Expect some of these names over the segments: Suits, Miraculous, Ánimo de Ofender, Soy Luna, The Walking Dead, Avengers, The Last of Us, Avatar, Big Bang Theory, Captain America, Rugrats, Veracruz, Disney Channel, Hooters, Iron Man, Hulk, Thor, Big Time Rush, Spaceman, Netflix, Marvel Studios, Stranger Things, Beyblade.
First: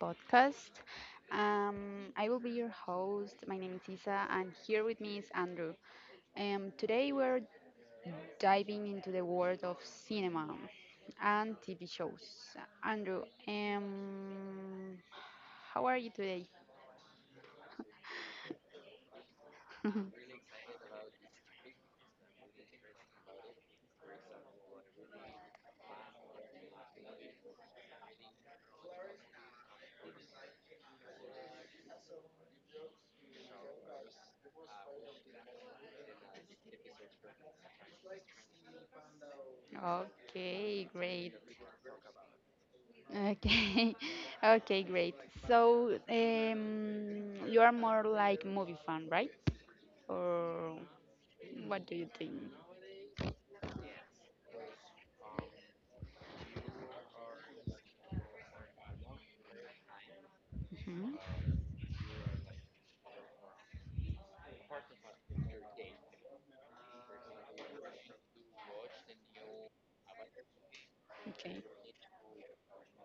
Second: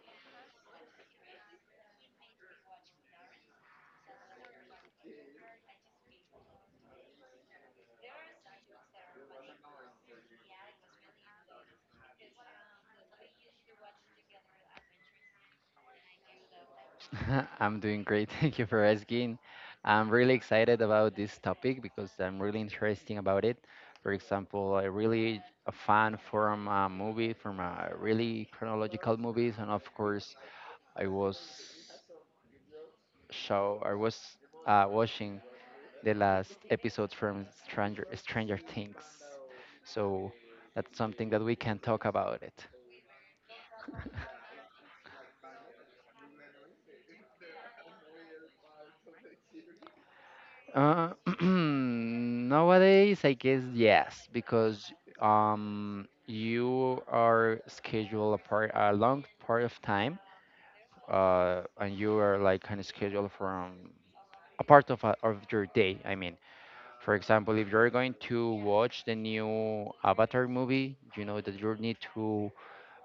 podcast. I will be your host. My name is Isa, and here with me is Andrew. Today, we're diving into the world of cinema and TV shows. Andrew, um, how are you today? I'm doing great. Thank you for asking. I'm really excited about this topic because I'm really interesting about it. For example, I really a fan from a movie, from a really chronological movies, and of course, I was show I was watching the last episode from Stranger Things. So Okay, that's something great. that we can talk about it. Okay, okay, great. So, you are more like movie fan, right? Or Uh, what do you think? nowadays, I guess yes, because you are scheduled a part a long part of time, Hmm. And you are like kind of scheduled from a part of of your day. I mean, for example, if you're going to watch the new Avatar movie, you know that Okay. you need to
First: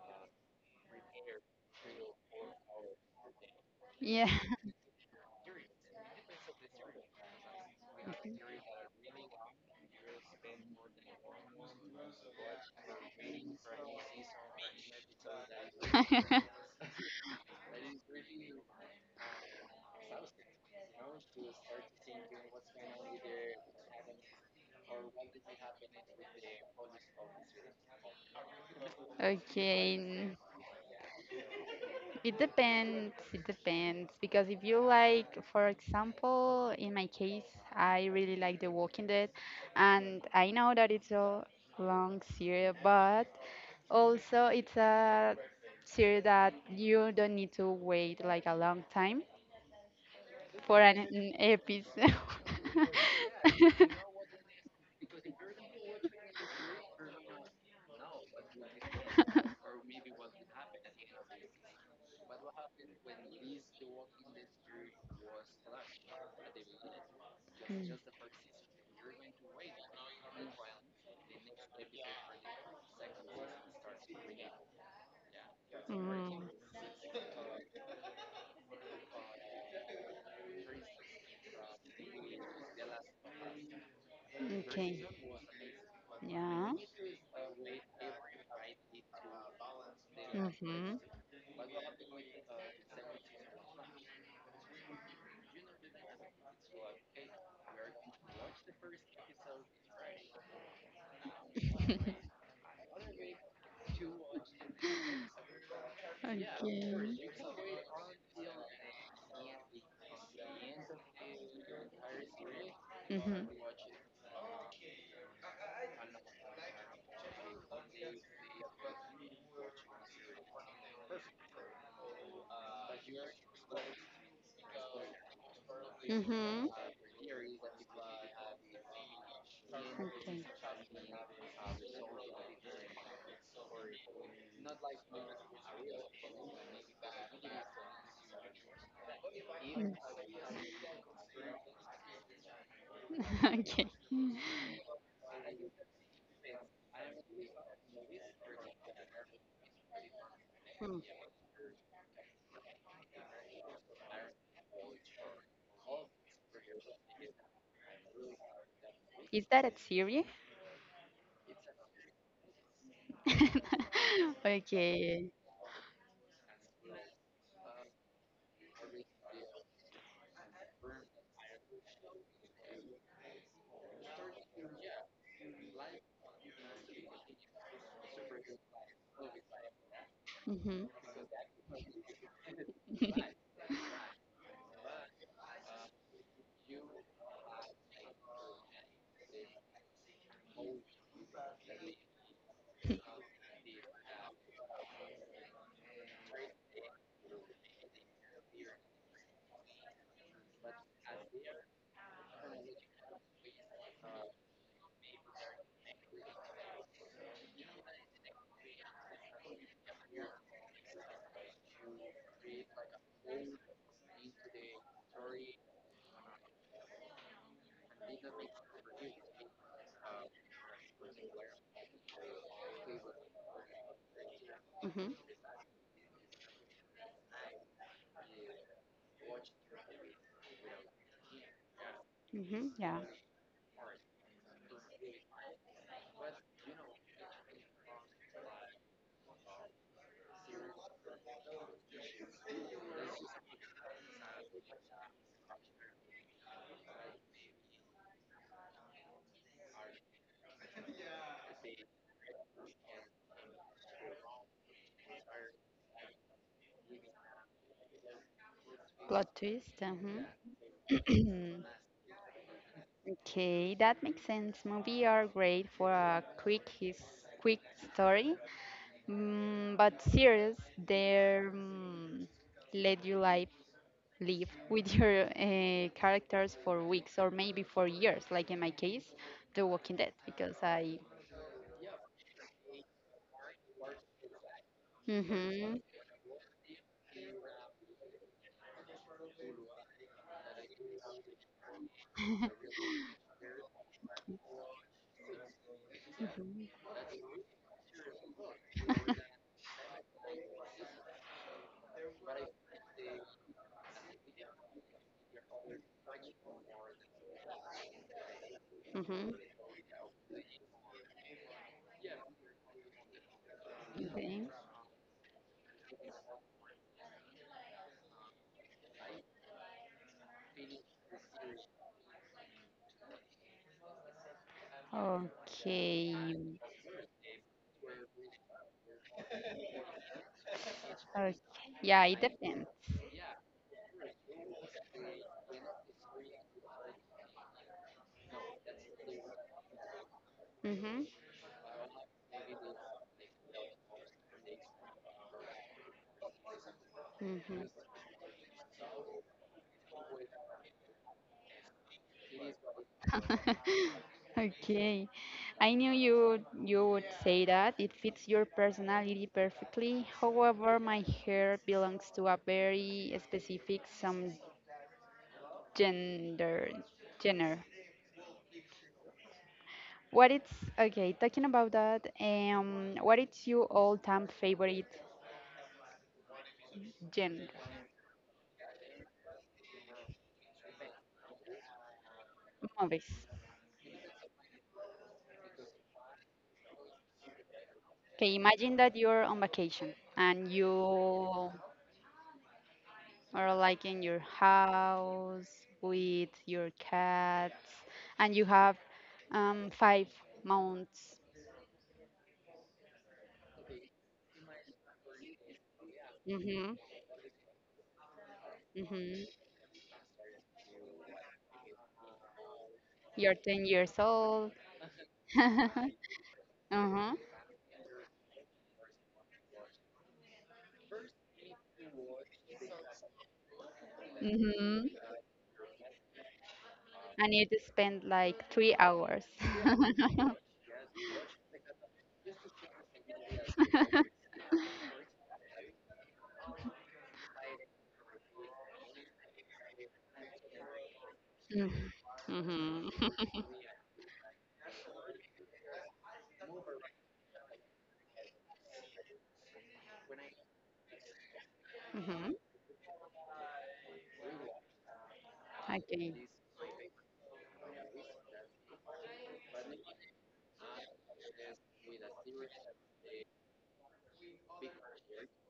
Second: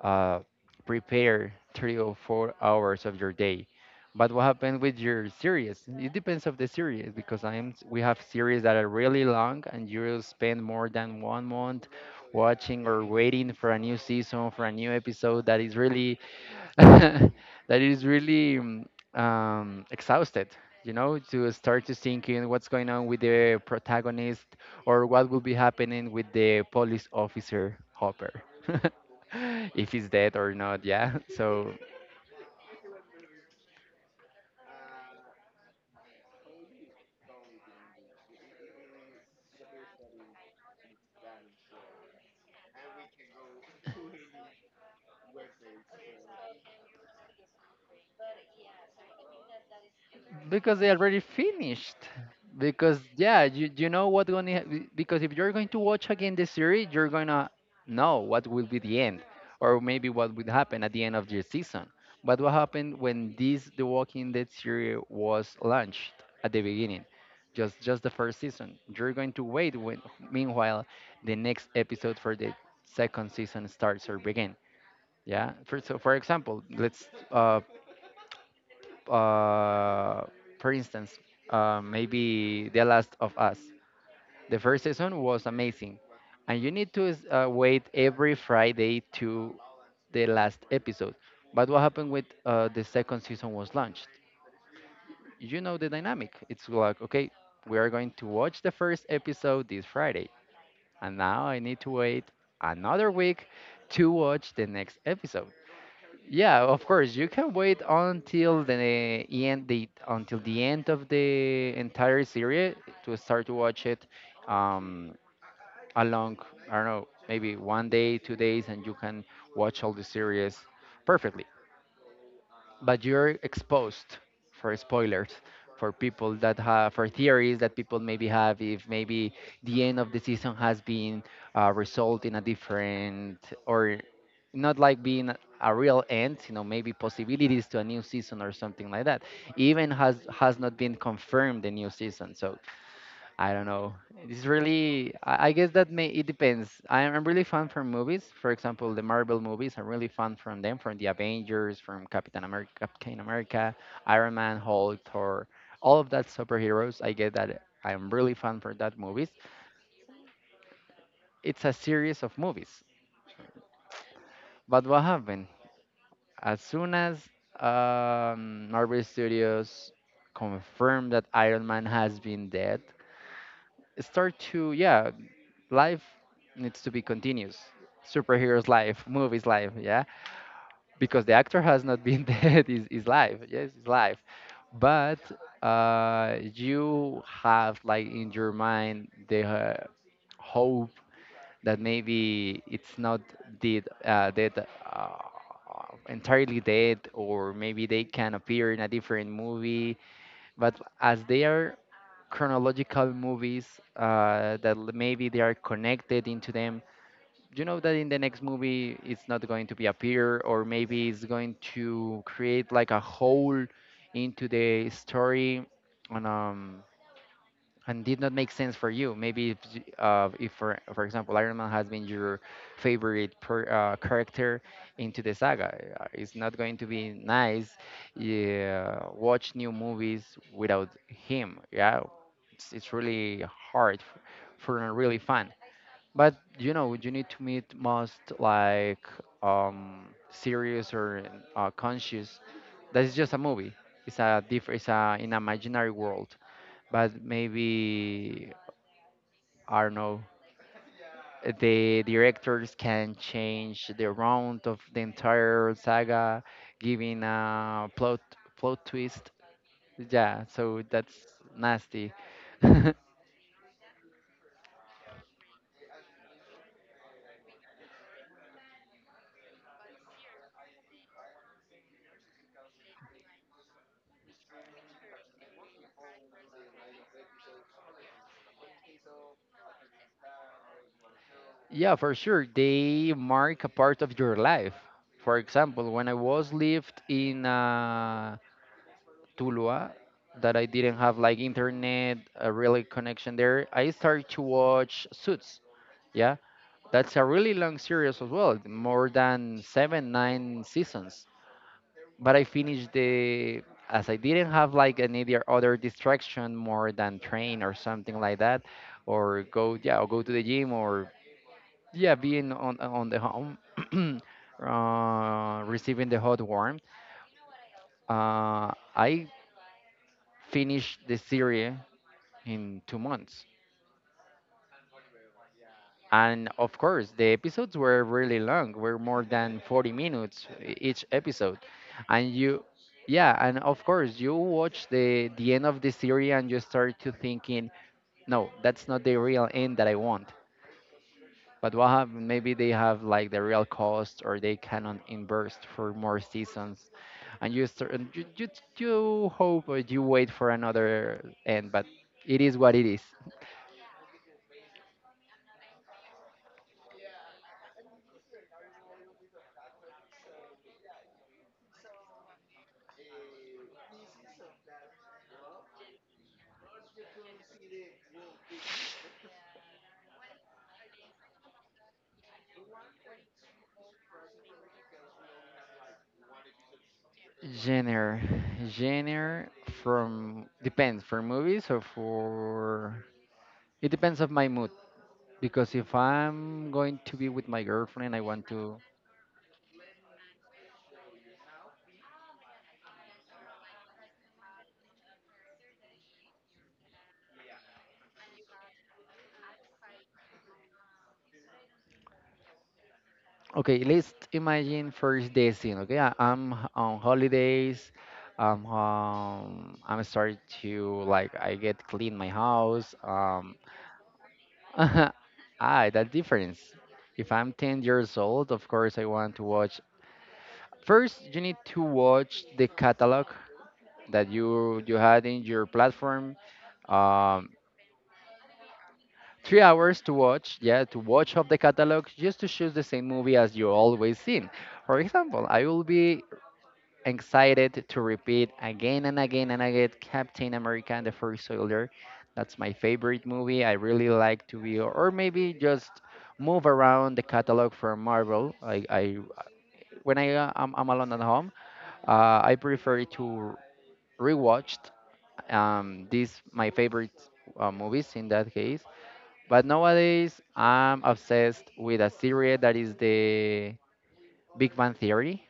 uh, prepare 3 or 4 hours of your day. Yeah. But what happens with your series? It depends of the series because I'm we have series that are really long and you'll spend more than 1 month watching or waiting for a new season for a new episode that is really that is really exhausted, you know, to start to thinking what's going on with the protagonist or what will be happening with the police officer Hopper, if Okay. he's dead or not. Yeah, so It depends. It depends. Because if you like, for example, in my case, I really like The Walking Dead, and I know that it's a long series, but also it's a series that you don't need to wait like a long time because for they an, already an finished. episode. Because yeah, you know what's going to because if you're going to watch again the series, you're gonna know what will be the end, or maybe what would happen at the end of the season. But what happened when this The Walking Dead series was launched at the beginning, just the first season. You're going to wait when meanwhile the next episode for the second season starts or begin. Yeah. For so for Mm, example, let's uh, for instance, maybe The Last of Us. The first okay. season was amazing, and you Yeah. need to wait every Friday to the last Mhm. episode. But what happened with the second season was launched? You know the dynamic. It's like, okay, we are going to watch the first episode this Friday, and now I need to wait another week to watch the next episode. Yeah, of course. Okay. You can wait until the end, the until the end of the entire series to start Mhm. to watch it. Um, along, I don't know, maybe one day, 2 days, and you can watch all the series perfectly but you're exposed for spoilers for people that Mhm. have for theories that people maybe have if maybe the end of the Okay. season has been result in a different or not like being a real end, you know, maybe possibilities to a new season or something like that Mm. even has not been confirmed the new season so I don't Okay. know. It's really, I guess that may, it depends. I'm really fan from movies. For example, the Marvel movies, I'm really fan from them, Hmm. from the Avengers, from Captain America, Iron Man, Hulk, Thor, all of that superheroes. I get that I'm really fan for that movies. Is that a theory? It's a series of movies. But what Okay. happened? As soon as Marvel Studios confirmed that Iron Man has been dead, start to yeah life needs to be continuous. Superheroes life, movies life, yeah, Mhm. because the actor has not been dead. Is Mhm. life? Yes, is life. But you have like in your mind the hope that maybe it's not dead, uh, entirely dead, or maybe they can appear in a different movie. But as they are chronological movies, maybe they are connected into them, you know, that in the next movie it's not going to be appear or maybe it's going to create like a hole into the story and um and did not make sense for you maybe if for example, iron man has been your favorite character into the saga. It's not going to be nice, yeah, watch new movies without him. Yeah, Mhm. it's Yeah. really hard for a really fan, but you know, you need to meet most like um, serious or conscious. That is just a movie. It's a different. It's a in imaginary world. But maybe I don't know. The directors can change the round of the entire saga, giving a plot Plot twist. twist. Yeah, so Uh-huh. that's nasty. Okay, that makes sense. Movies are great for a quick story, mm, but series they, let you live with your characters for weeks or maybe for years. Like in my case, The Walking Dead, because I. Yeah, for sure. They mark a part of your life. For Mhm. example, when I was lived in Tuluá, that I didn't have like internet, a really connection there, I started to watch Suits. Yeah, that's a really long series as well, more than 7, 9 seasons. But I finished the as I didn't have like any other distraction more than train or something like that, Mhm. or go yeah, or go to the gym or yeah being on the home Okay. Receiving the hot warm uh, I finished the series in 2 months, Okay. and of course the episodes were really long were more than 40 minutes each Okay. episode. Yeah, it And you depends. yeah, and of course you watch the end of the series and you start to thinking, no, that's not the real end that I want. Mhm. But what happened? Maybe they have like the real cost, or they cannot invest for more seasons, and you Mhm. start, and you you hope or you wait for another end. But it is what it is. Okay. I knew you would say that. It fits your personality perfectly. However, my hair belongs to a very specific some gender genre. What it's Okay, talking about that, what is your all-time favorite genre? Genre, genre from depends for movies or for Movies. it depends of my mood. Because if I'm going to be with my girlfriend, I Okay, want imagine to that you're on vacation and you or like in your house with your cats and you have 5 months. okay, let's imagine first the scene. Okay, Mm-hmm, on holidays. Mm-hmm. I'm starting to like I get clean my house. You're 10 years old. ah, Uh-huh, that difference. If I'm 10 years old, of course I want to watch. First, you need to watch the catalog that mm-hmm. you had in your platform. I need Um, to spend like 3 hours. 3 hours to Mm-hmm. watch. Yeah, to watch up the catalog just to choose the same movie as you always seen. For example, I will be excited to repeat again and again and again Captain America and the First Soldier. That's my favorite Mm-hmm. movie. I really like to be, or maybe just move around the catalog for Marvel. I when I'm alone at home, I prefer to rewatch Okay, these my favorite movies in that case. But nowadays, I'm obsessed with a series that is the Big Bang Theory.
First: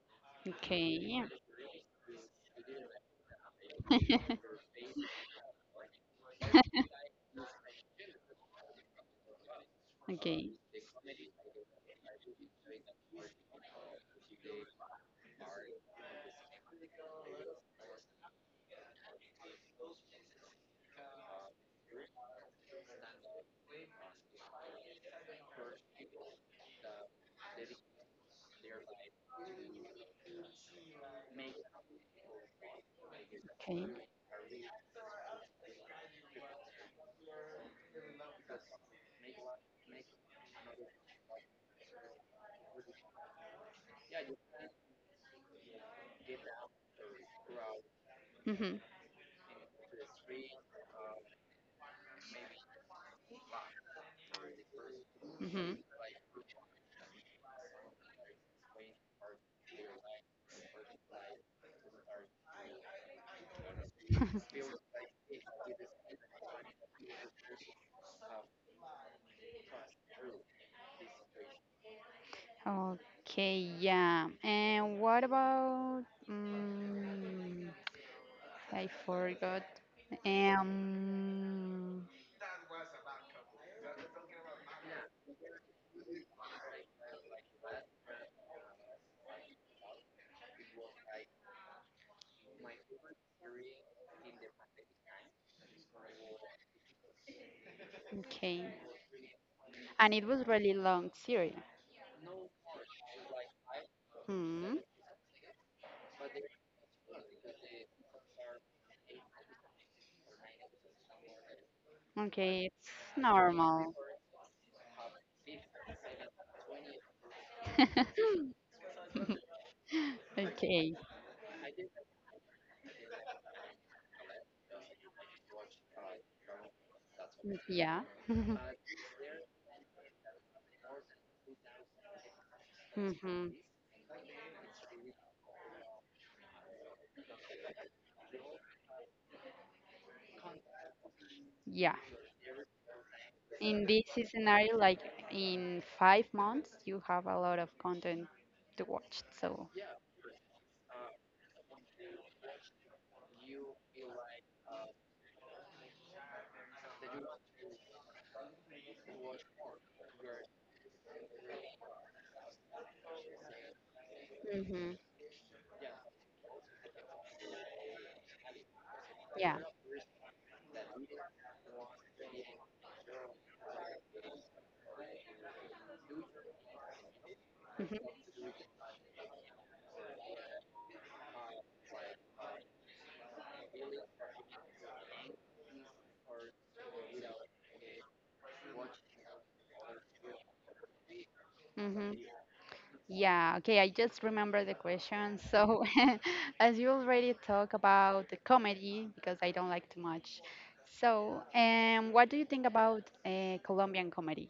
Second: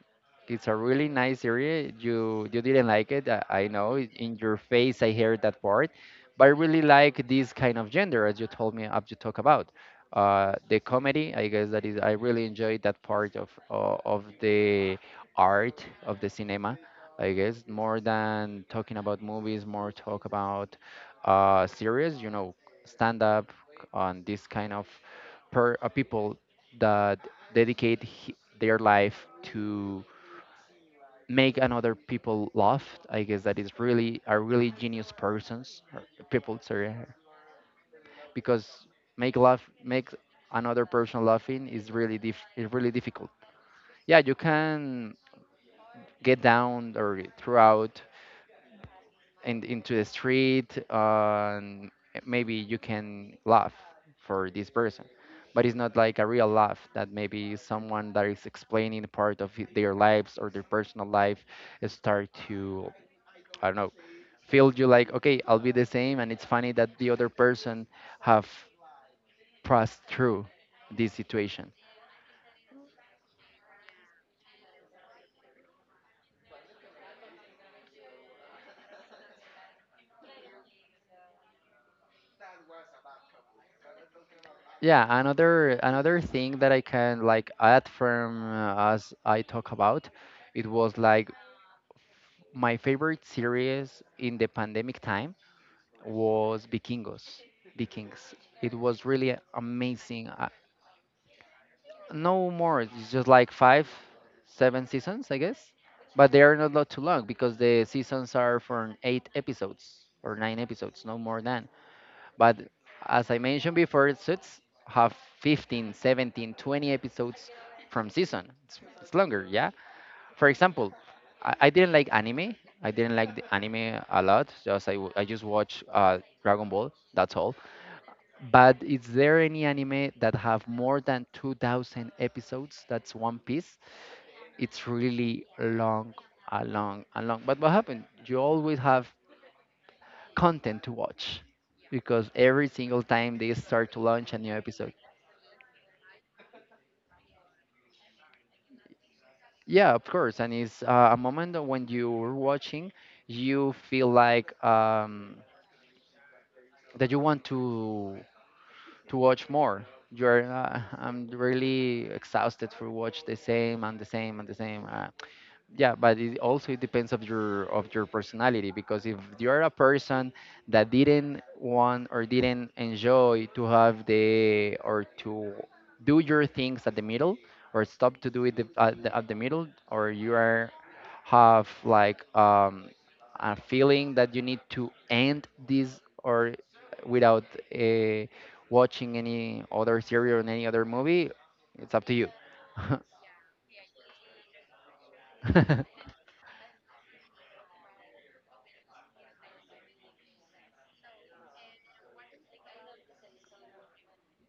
It's a really okay. nice series. You didn't like it, I know. In your face, I heard that part, but I really like this kind of gender, as you told me, as to talk about. Okay, okay. The comedy, I guess that is. I really enjoyed that part of the art of the cinema. I guess more than talking about movies, more talk about series. You know, stand up on this kind of per people that dedicate their life to make another people laugh. I guess that is really are really genius persons or people, sorry, because make laugh make another person laughing is really diff is really difficult. Yeah, you can get down or throughout Mm-hmm. Into the street and maybe you can laugh for this person, but Mm-hmm. it's not like a real laugh that maybe someone that is explaining part of their lives or their personal life start to I don't know feel you like okay I'll be the same and it's funny that the other person have passed through this situation. Okay, yeah. And what about, mm I forgot. Um, Yeah, another thing that I can like add from as I talk about it was like my favorite series in the pandemic time was Vikingos. Vikings. okay. It was really And it amazing. was really long series. No more. It's just like five, Hmm. seven seasons, I guess. But they are not too long because the seasons are for 8 episodes or 9 episodes, no more than. But Okay, it's as I mentioned normal. before, suits have 15, 17, 20 episodes from season. It's longer, yeah? For example, Okay. I didn't like anime. I didn't like the anime a lot. I just watch Dragon Ball. That's all. Yeah. But is there any anime that have more than 2,000 episodes? That's One Mm-hmm. Piece. It's really long, a long. But what happened? You always have content to watch Yeah. because every single time they In start to this launch a new scenario, episode. like in 5 months, you have a lot of content to watch. So, Yeah, of course. And it's a moment that when you're watching, you feel like that you want to watch more. You're I'm really exhausted for watch the same and the same and the same. hmm yeah, but it also depends of your personality, because if yeah. you're a person that didn't want or didn't enjoy to have the or to do your things at the middle or stop to do it at the middle, or you are have like a feeling that you need to end this, or without uh, watching any other series or any other movie, it's up hmm to you. Yeah, okay, I just remember the question. So, as you already talk about the comedy, because I don't like too much. So, what do you think about Colombian comedy?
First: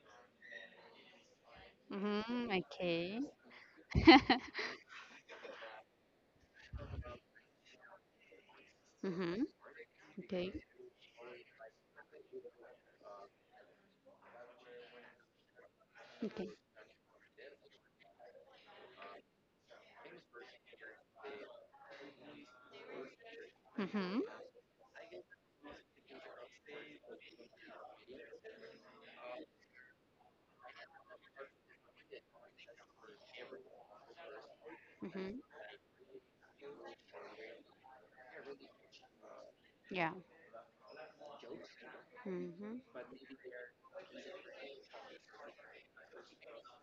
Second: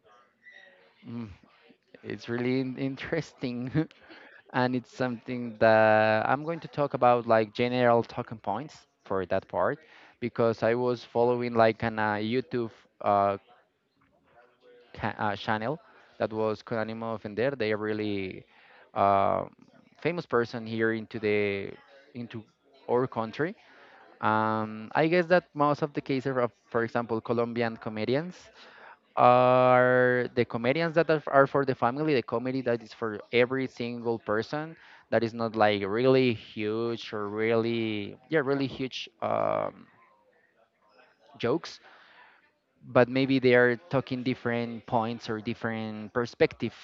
It's Mm-hmm, really in- okay. interesting, and it's something that I'm going to talk about like general talking points for Mm-hmm, that part, okay, because I was following like an YouTube uh, channel that okay. was Con Ánimo de Ofender. They are really uh, famous person here into our country. Mm-hmm, I guess that most of the cases of, for example, Colombian comedians are the comedians that are for the family, the comedy that is for every single person, that is mm-hmm, not like really huge or really, yeah, really huge yeah. jokes, Mm-hmm, but maybe they are talking different points or different perspective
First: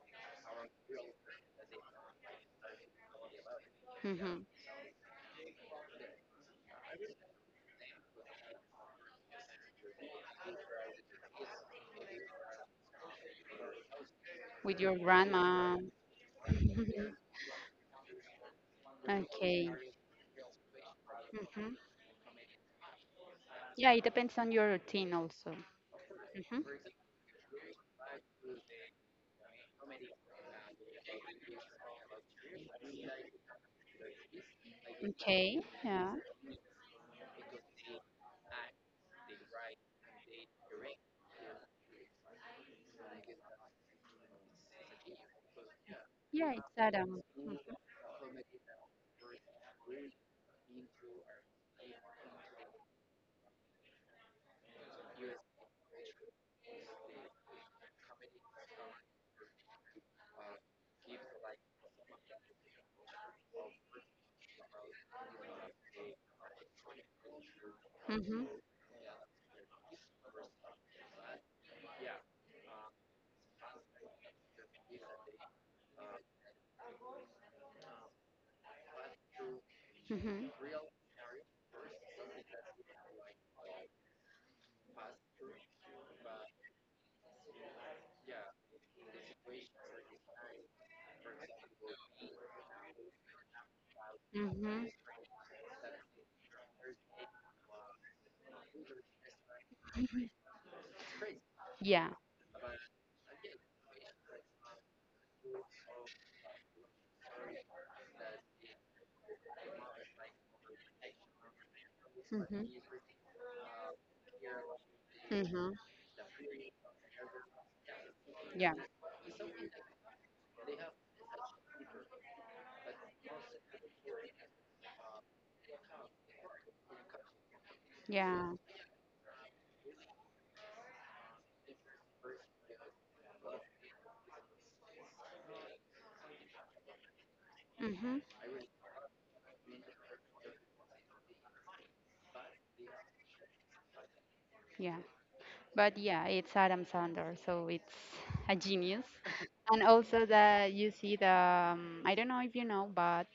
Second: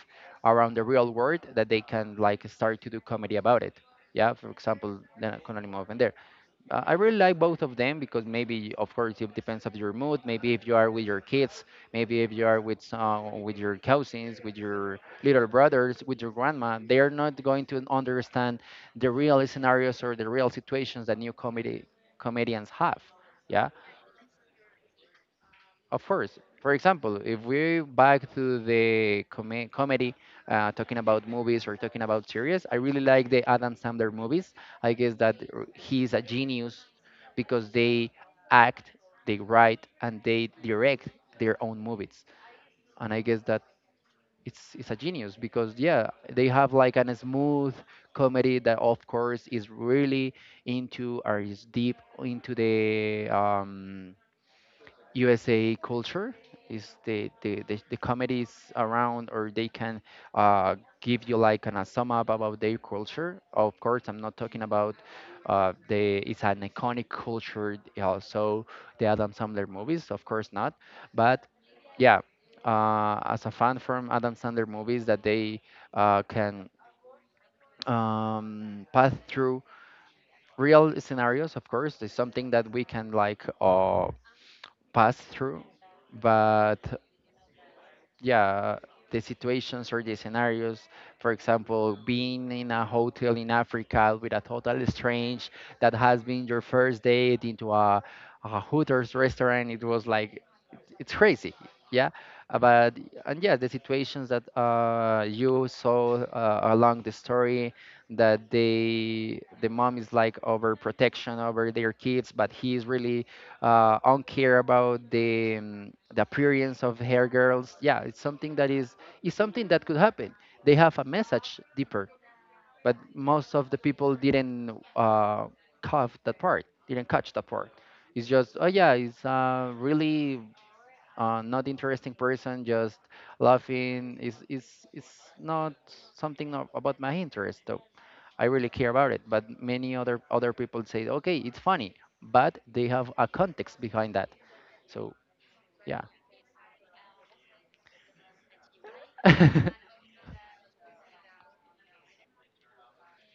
around the real world that they can like start to do comedy about it. Yeah, mm-hmm. for example, the Anónimo Open, I really like both of them because maybe, of course, it depends of your mood. Maybe if you are with your kids, maybe if you are with some, with your cousins, with With your your little grandma. brothers, with your grandma, they are not going to understand the real Okay. scenarios or the real situations that new Mm-hmm. comedy comedians have. Yeah, Yeah, it depends on your routine also. of course. Mm-hmm. For example, if we back to the comedy, talking about movies or talking about series, I really like the Adam Sandler movies. I guess that Okay, he's yeah. a genius, because they act, they write, and they direct their own movies. And I guess that it's a genius, because yeah, they Yeah, have it's like an Adam. smooth comedy that, of course, is really into or is deep into the USA culture. Is the comedies around, or they can give you like an a sum up about their culture. Of course, I'm not talking about the it's an iconic culture. Mm-hmm. Also, the Adam Sandler movies, of course not, but yeah, as a fan from Adam Sandler movies, that they can pass through Mhm. real scenarios. Of course, it's something that we can like pass through, but yeah, the situations or the scenarios, for example being in a hotel in Africa with a total Mhm. strange, that has been your first date into a Hooters restaurant, it was like, it's crazy. Yeah. Yeah. But and yeah, the situations that you saw along the story, that the mom is like overprotection over their kids, but Mhm. he's really uncare about the Mhm. um, the appearance of hair girls. Yeah, it's something that Yeah. is something that could happen. They have a message deeper, but most of the people didn't cough that part, didn't catch that part. It's Yeah. just, oh yeah, it's really not interesting person, just laughing. It's not something about my interest, though. Mhm. I really care about it. But many other people say, okay, it's funny, but they have a context behind that. Yeah. So, But yeah. yeah, it's Adam Sandler, so it's a genius. And also that you see the, I don't know if you know, but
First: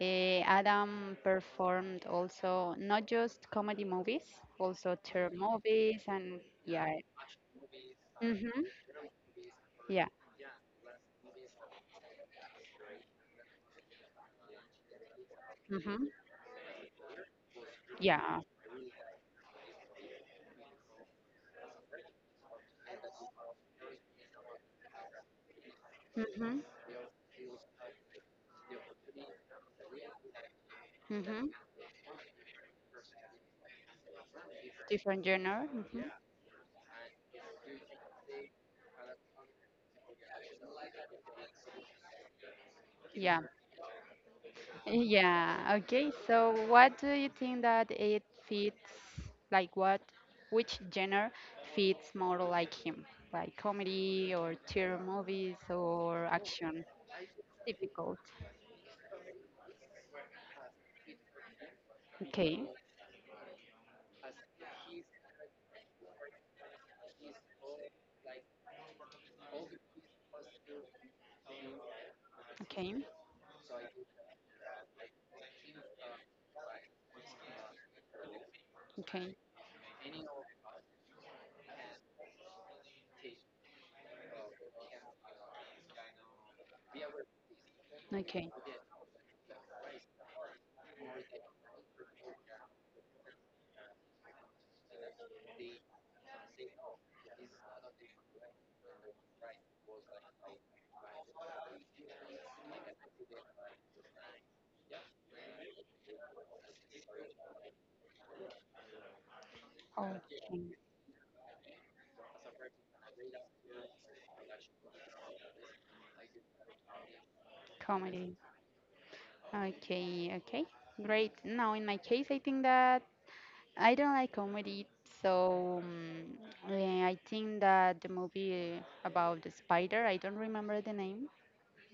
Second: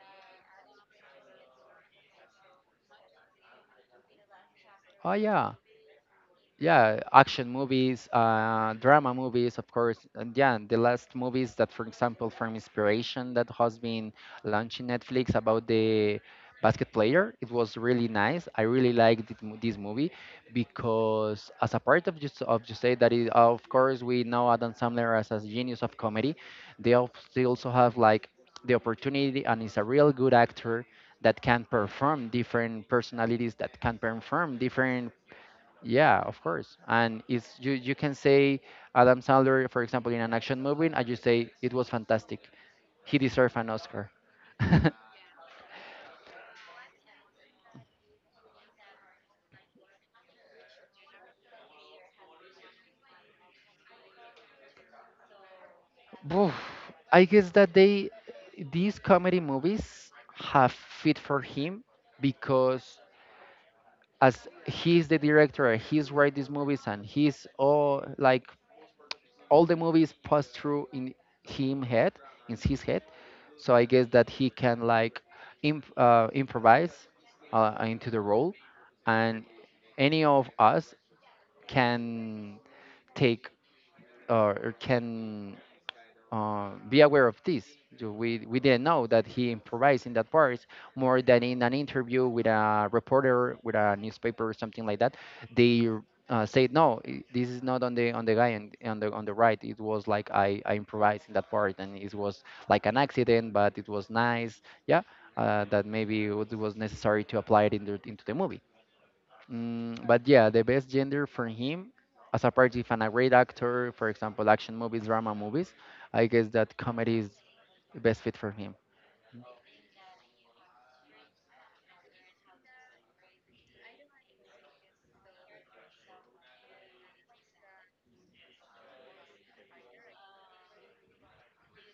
Adam performed also not just comedy movies, also Oh, terror yeah. movies and yeah. Yeah, action movies, Mhm. Drama movies, of course. Yeah. And yeah, the last movies that, for example, from inspiration, that has been launched in Netflix about Mhm. the basket player, it was really Yeah. nice. I really liked it, this movie, because as a part of just say that, is of course, we know Adam Sandler as a genius of comedy, Mhm. they they also have like the opportunity, and is a real good actor that Mhm. can perform different personalities, that can perform different. Different genre. Mhm. Yeah, of course. And it's, you can say Adam Sandler, for example, in an action movie, and you say it was fantastic. He Yeah. deserved an Oscar. Yeah, okay. So what do you think that it fits, like, what which genre fits more like him? Like comedy or terror movies or Boof. action? I guess that they Because these comedy movies have fit for him, okay, because as he's the director, he's write these movies, and he's all like, all the movies pass through him head in his okay, head, so I guess that he can like improvise into the role, okay, and any of us can take or can be aware of this. Do We, okay, we didn't know that he improvised in that part, more than in an interview with a reporter, with a newspaper or something like that. They said no, this is not on the guy, and on the right. It was like, I improvised in that part, and it was like an accident, but it was nice. Yeah, that maybe it was necessary to apply it in into the movie. But yeah, the okay. best gender for him, as apart if I a great actor, for example, action movies, drama movies, I guess that comedy is the best Comedy. fit for him. Okay, okay. Great. Now in my case I think that I don't like comedy, so I think that the movie about the spider, I don't remember the name.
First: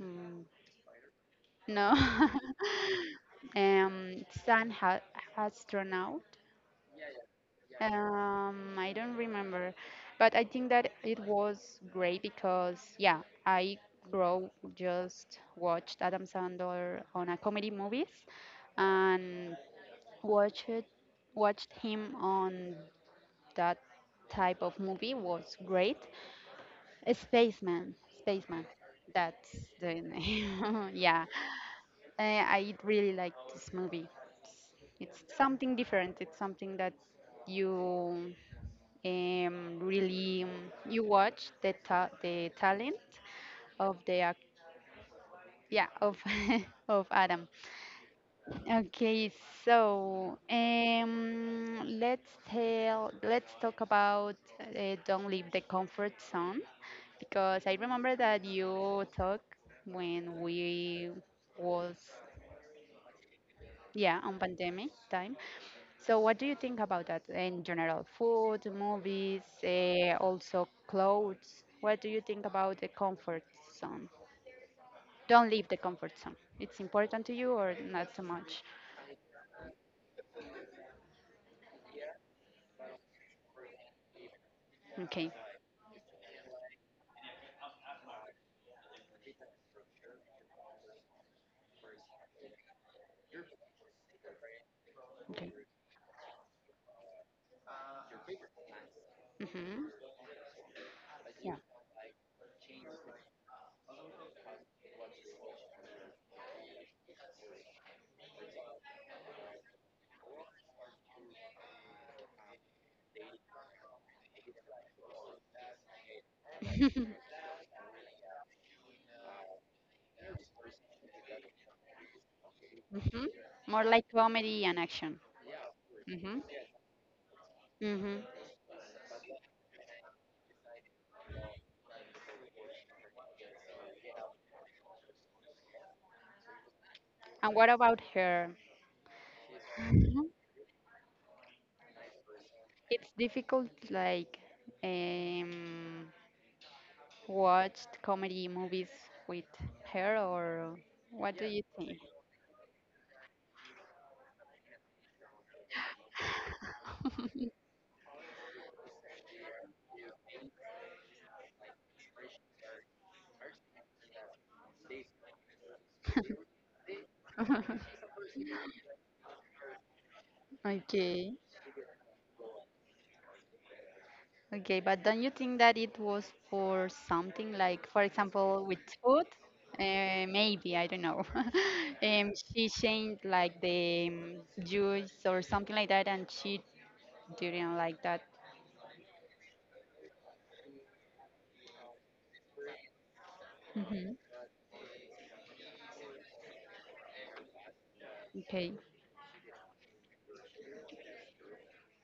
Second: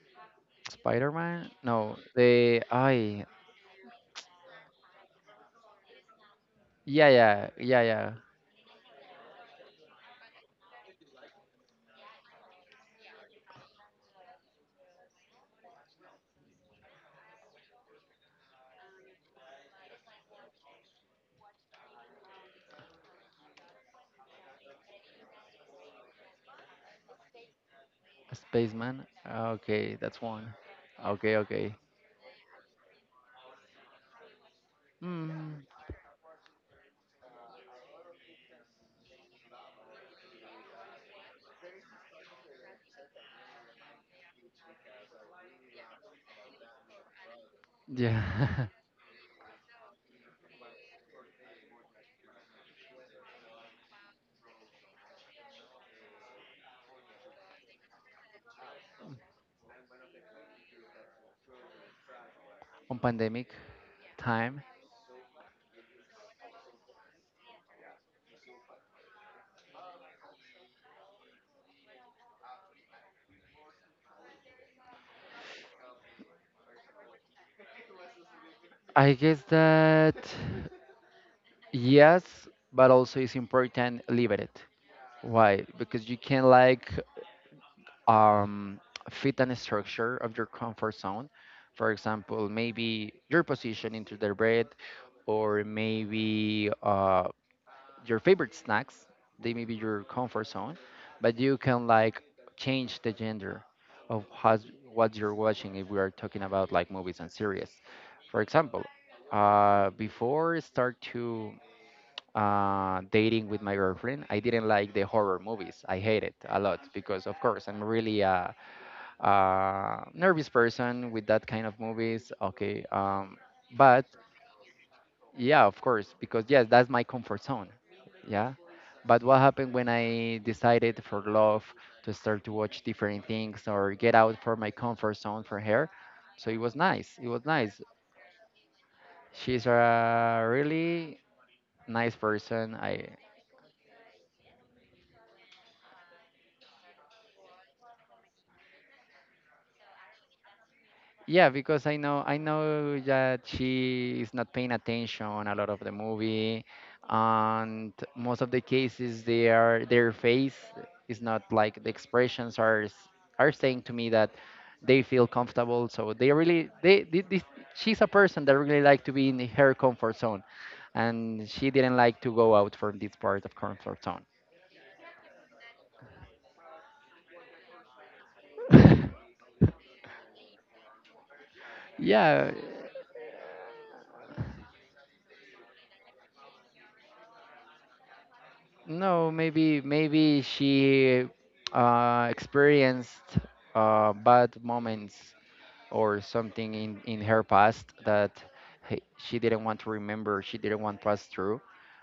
Mm. Spider-Man? No. No, the I. Sun ha astronaut. Yeah, yeah, yeah, yeah. I don't remember, but I think that it was great because yeah, I grow just watched Adam Sandler on a comedy movies and watched watched him on that type of movie was great. Spaceman. Spaceman. Spaceman. That's the Okay, that's one. name. Yeah. Okay, okay. I really like this movie. It's Mm, something different. It's something that you, really, you watch the the talent of the yeah, of of Adam. yeah. Okay, so let's talk about, don't leave the comfort zone because I remember that you talk when we was. On pandemic Yeah, on time, pandemic time. So, what do you think about that in general? Food, movies, also clothes. What do you think about the comfort zone? Don't leave the comfort zone. It's important to you or not so much? I guess that yes, but also it's important, leave it. Okay, Why? Because you can like um, fit and structure of your comfort zone. For example, maybe your position into the bread, okay. or maybe your favorite snacks. They may be Mm-hmm. your comfort zone, but Yeah. you can like change the gender of has, what you're watching if we are talking about like movies and series. For example, before I start to dating with my girlfriend, I didn't like the horror movies. I hate it a lot because, of course, I'm really a nervous person with that kind of movies. Okay, Mm-hmm. More like but comedy and action. yeah, of course, Mm-hmm. because yes, that's my comfort zone. Mm-hmm. Yeah, but what happened when I decided for love to start to watch different things or get out for my comfort zone for her? So it was nice. It was And what nice. about her? She's a really nice person. It's I difficult, like, um, watched comedy movies with her, or what do Yeah, you because think? I know that she is not paying attention a lot of the movie, and most of the cases they are their face is not like, the expressions are are saying to me that they feel comfortable. So they really they, this she's a person that really like to be in her comfort zone, Okay, and she didn't like to go out from this part of comfort okay, but don't you think that it was for something like, for example, with zone. food? Maybe, I don't know. Yeah. she changed like the, juice or something like that, and she didn't like that. No, maybe she experienced Hmm. Bad moments, or something in her past that Okay. She didn't want to remember, she didn't want to pass through.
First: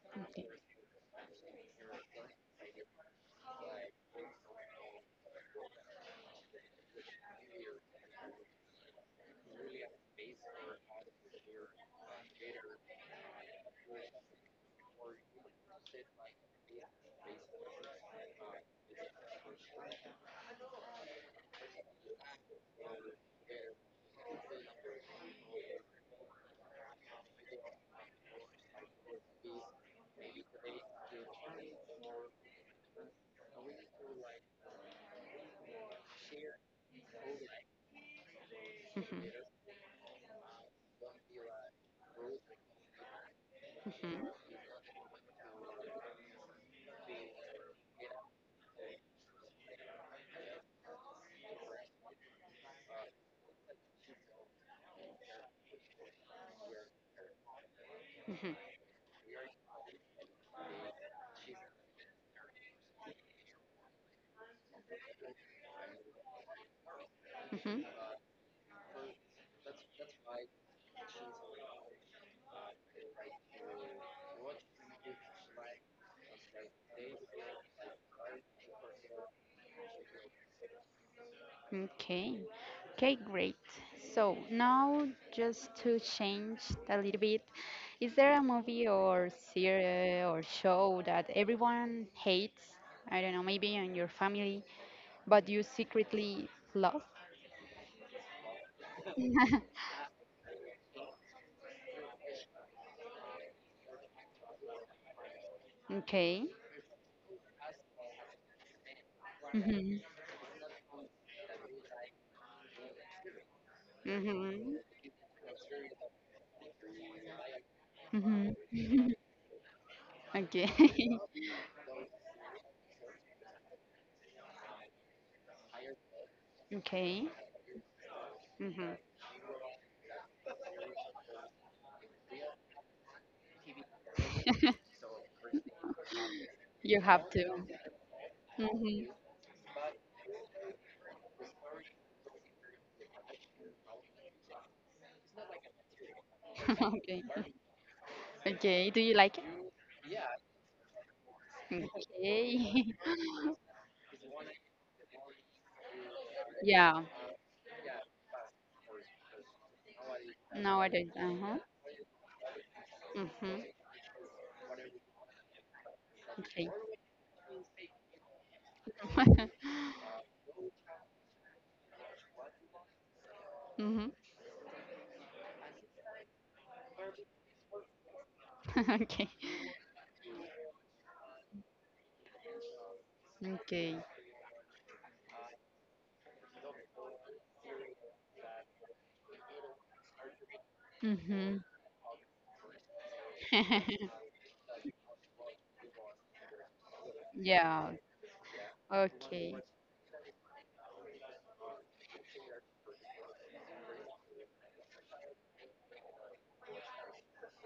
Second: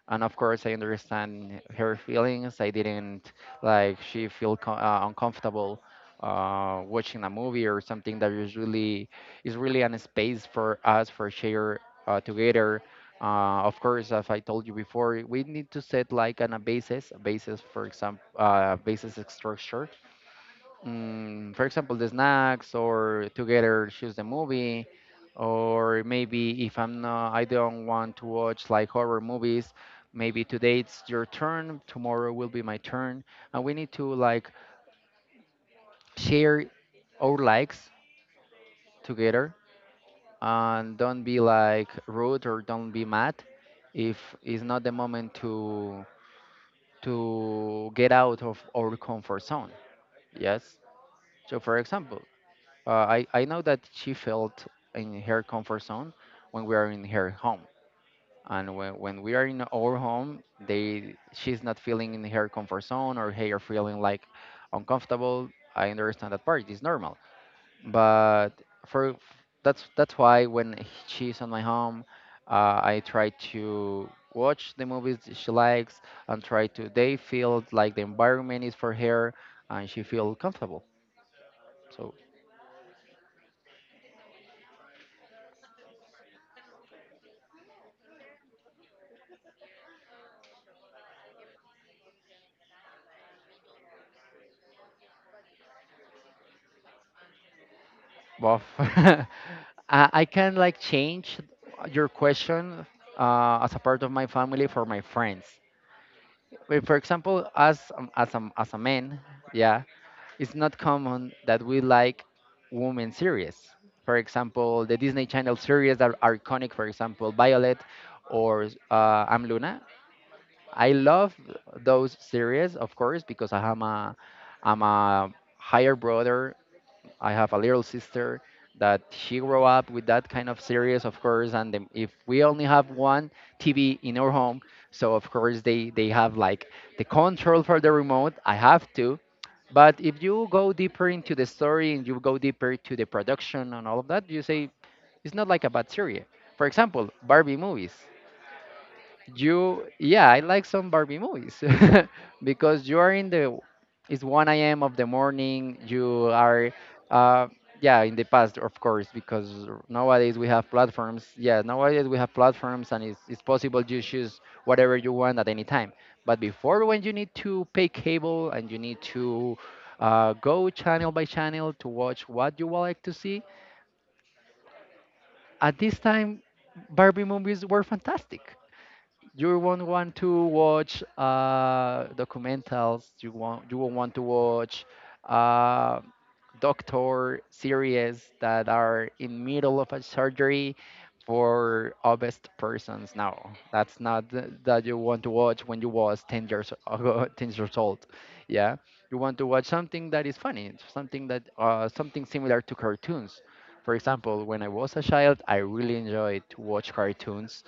And of course, I understand her feelings. I didn't like she feel uncomfortable watching a movie, or something that is really, an space for us for share together. Of course, as I told you before, we need to set like on a basis, for example, basis structure, for example, the snacks, or together choose the movie. Or maybe if I'm not, I don't want to watch like horror movies, maybe today it's your turn, tomorrow will be my turn, and we need to like share our likes Hmm. together, and don't be like rude, or don't be mad if Hmm. it's not the moment to get out of our comfort zone. Yes. So for example, Uh, I know that she felt in her comfort zone when we are in her home. Hmm. And when we are in our home, they she's not feeling in her comfort zone, or hey, are feeling like uncomfortable. I understand that part. It's normal. Hmm. But for That's why, when she's on my home, I try to watch the movies that she likes, and try to they feel like the environment is for her, and she feel comfortable. So Okay. Okay, great. So now just to change a little bit, is there a movie or series or show that everyone hates? I don't know, maybe in your family, but you secretly love? both. I can like change your question as a part of my family for my friends. Okay. Wait, for example, as a man, yeah, Mhm. it's not common that we like women series. For Mhm. example, the Disney Channel series that are iconic, for example, Violet, Mhm. or I'm Luna. Okay. I love those series, of course, because I'm a higher brother. Okay. I have a little sister Mhm. that she grew up with that kind of series, of course. And then if we only have one TV in our home, so of course they have like You the have control to. for the remote. I have Mhm. to. But if you go deeper into the story, and you go deeper to the production and all of that, you say, it's not like a bad series. For example, Okay. Barbie movies. Okay. Do you like it? You Yeah, I like some Barbie movies. Okay. Because you are in the it's 1 a.m. of the morning, you are Yeah. uh yeah, in the past, of course, because nowadays we have Nowadays, platforms. uh-huh. Yeah, nowadays we have platforms, and it's Mm-hmm. possible you choose whatever you want at any time. But Okay. before, when you need to pay cable, and you need to go channel by channel to watch what you would like to see Mm-hmm. at this time, Barbie movies were fantastic. Okay. You won't want to watch documentals. You won't Okay. want to watch uh, doctor series that are in middle of a surgery Mm-hmm. for obese persons. No, that's not th- that you want to watch when you was 10 years ago, 10 years Yeah. old. Yeah, you want to Okay. watch something that is funny, something that something similar to cartoons. For example, when I was a child, I really enjoyed to watch cartoons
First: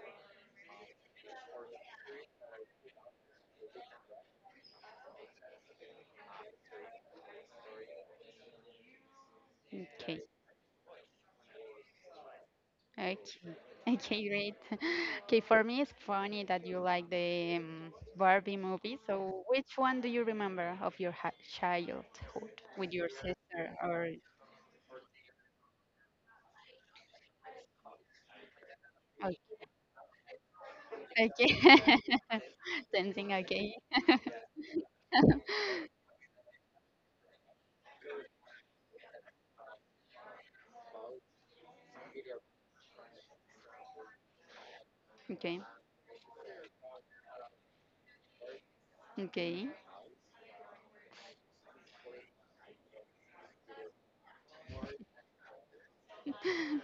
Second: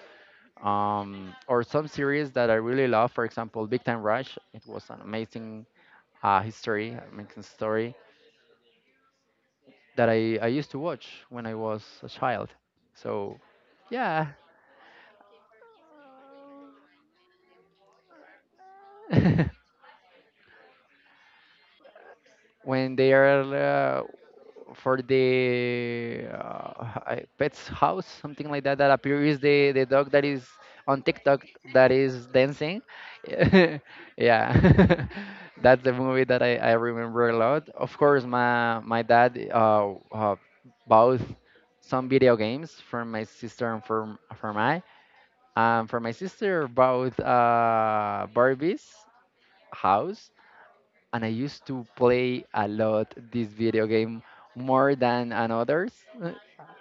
or some series that I really love. For example, Big Time Rush. It was an amazing amazing story that Okay. I used to watch when I was a child. Okay. So, Okay, yeah, great. Okay, for me it's funny that you like the, Barbie movie. So, which one do you remember of your ha childhood with when your they are sister, uh, or for the pet's house, something like that, that okay? appears the dog that is on TikTok Okay. that is dancing. Sensing, okay. Yeah, that's the movie that I remember a lot. Of course, my dad bought some video games for my sister and for my Okay. For my sister bought Barbie's Okay. house, and I used to play a lot this video game more than an others. Uh,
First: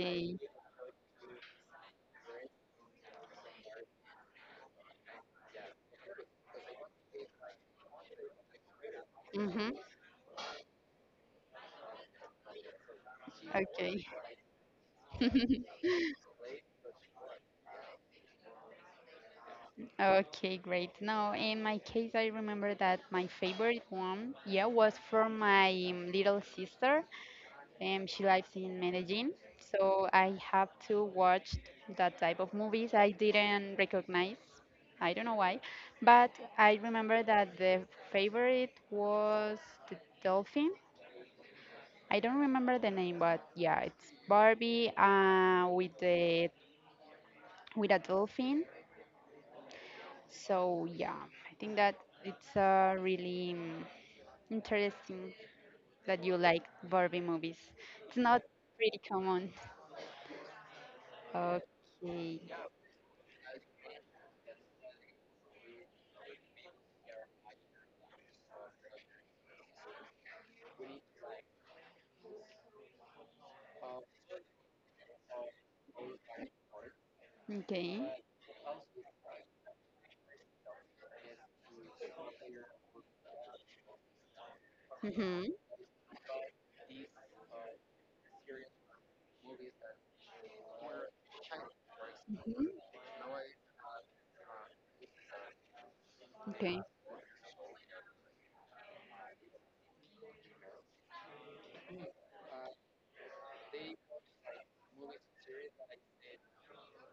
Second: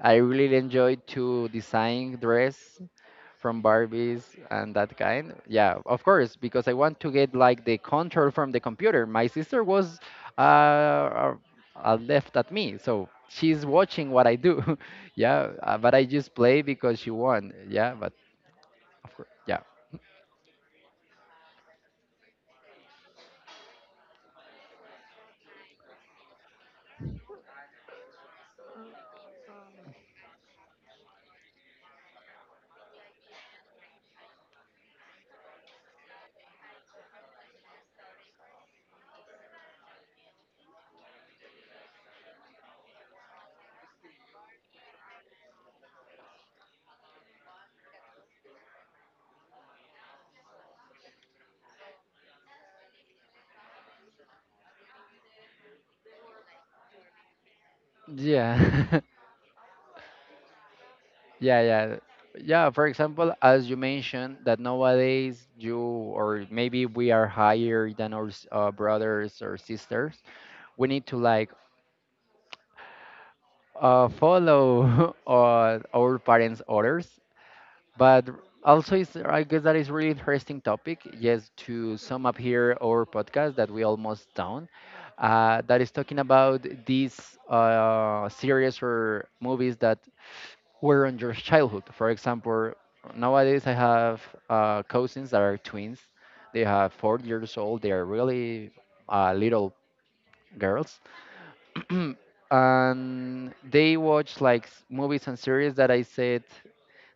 I really enjoyed to design dress from Barbies and that kind. Yeah, of course, because I want to get like the control from the computer. My sister Mm-hmm. was uh, uh, left at me, so she's Okay. watching what I do. Yeah, but I just play because she won. Yeah, but of course, yeah, Okay, great. No, in my case, I remember that my favorite one, yeah, was from my, little sister. She lives in Medellin, so I have to watch that type of movies I didn't recognize. I don't know why, but I remember that the favorite was the dolphin. I don't remember the name, but yeah, it's Barbie, with the with a dolphin. So yeah, I think that it's really, interesting that you like Barbie movies. It's not pretty yeah. common. Yeah, yeah. Okay. Yeah, for example, as you mentioned, that nowadays you or maybe we are higher than our brothers or sisters, we need to like follow our parents' orders, Okay. but also, it's, I guess that is really interesting topic. Yes, to sum up here our podcast that we almost done, Mhm. That is talking about these series or movies that were on your childhood. For Mhm. example, nowadays I have cousins that are twins. They Okay. have 4 years old. They are really little girls, and they watch like movies and series that I said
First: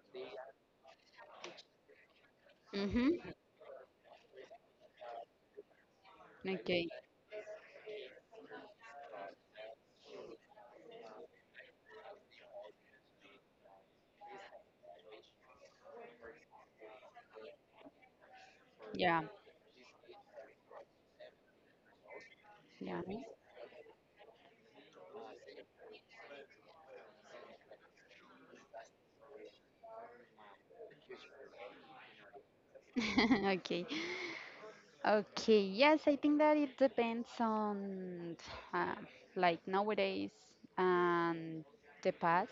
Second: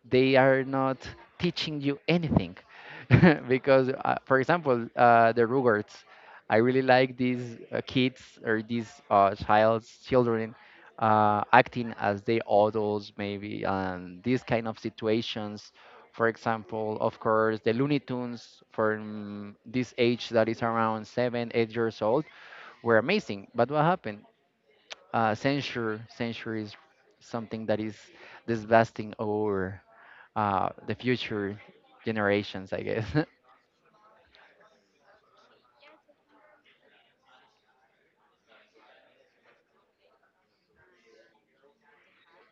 they are not teaching you anything Mhm. because for example, the rugards. I really Okay. like these kids or these child's children acting as they adults maybe and these kind of situations. For example, of course, the Looney Tunes Yeah. from this age that is around 7 8 years old were Yeah. amazing, but what happened, censure, censure is something that is disgusting over the future generations, I guess. Okay. Okay. Yes, I think that it depends on, uh, like nowadays and the past.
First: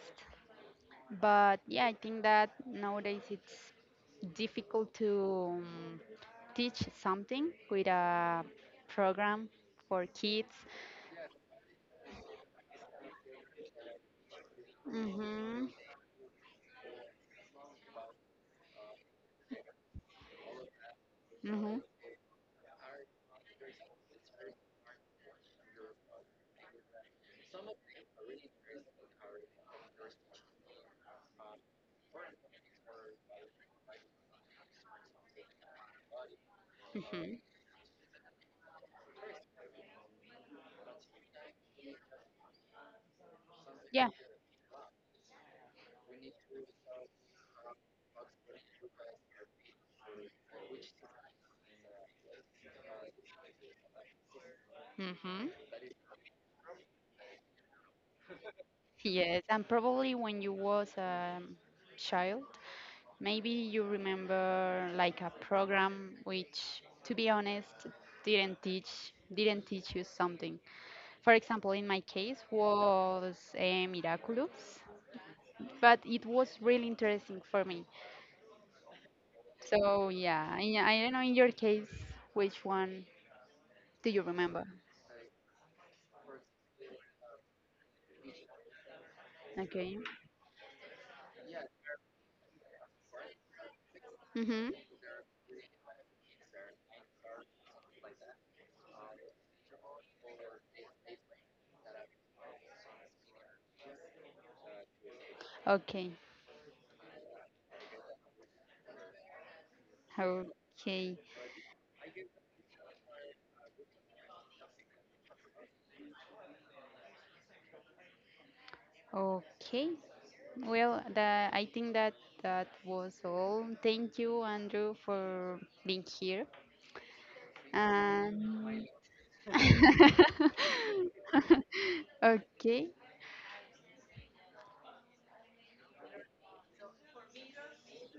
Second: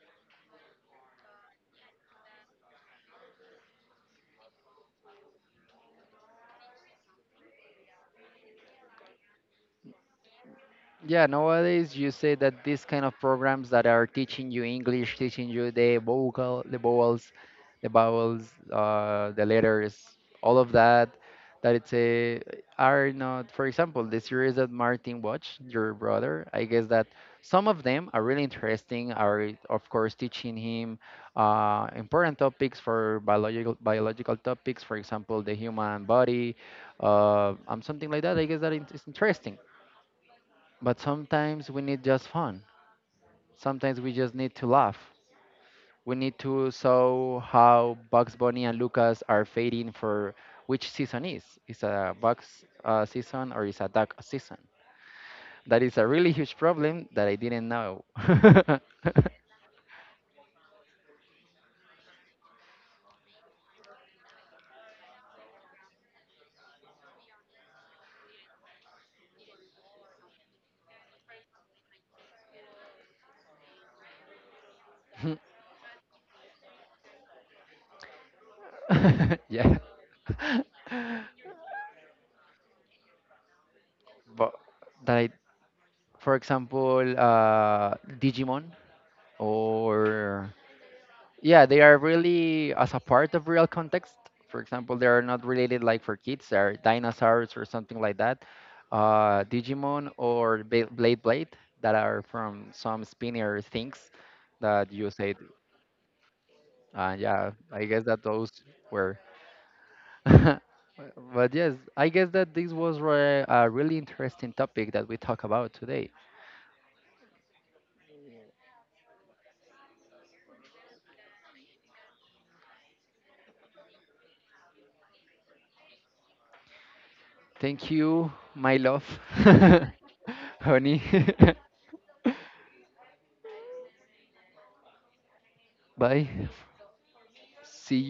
But yeah, I think that nowadays it's difficult to, teach something with a program for kids. Yeah, nowadays you say that these kind of programs that are teaching you English, teaching Mm-hmm. you the vocal, the vowels, the letters, all of that, that Mm-hmm. it's a are not. For example, the series that Martin watched, your brother, I guess that some of them are really interesting. Are of course teaching him important topics for biological topics, for example, the human body, Mm-hmm. Something like that. I guess that it's interesting, but sometimes we need just fun. Sometimes Yeah. we just need to laugh. We need to show how Bugs Bunny and Lucas are fading for which season is. Is a Bugs season or is a duck season? Mm-hmm. That is a really huge problem that I didn't know. Yes, and probably when you was a child, maybe you remember like a program which, to be honest, didn't teach you something. For example, in my case was, Miraculous. But it was really interesting for me. Yeah. So yeah, I don't know in your case which one do you But remember? that I, for example, Digimon Okay. or yeah, they are really as a part of real context. For Mhm. example, they are not related like for kids. They are dinosaurs or something like that. Digimon or blade that are from some spinner things that you said. Okay. Yeah, I guess that those were Okay. but yes, I guess that this was a really interesting topic that we talk about today. Okay. Well, I think that that was all. Thank you, Andrew, for being here. Thank you, my And love, honey. okay. Bye. See.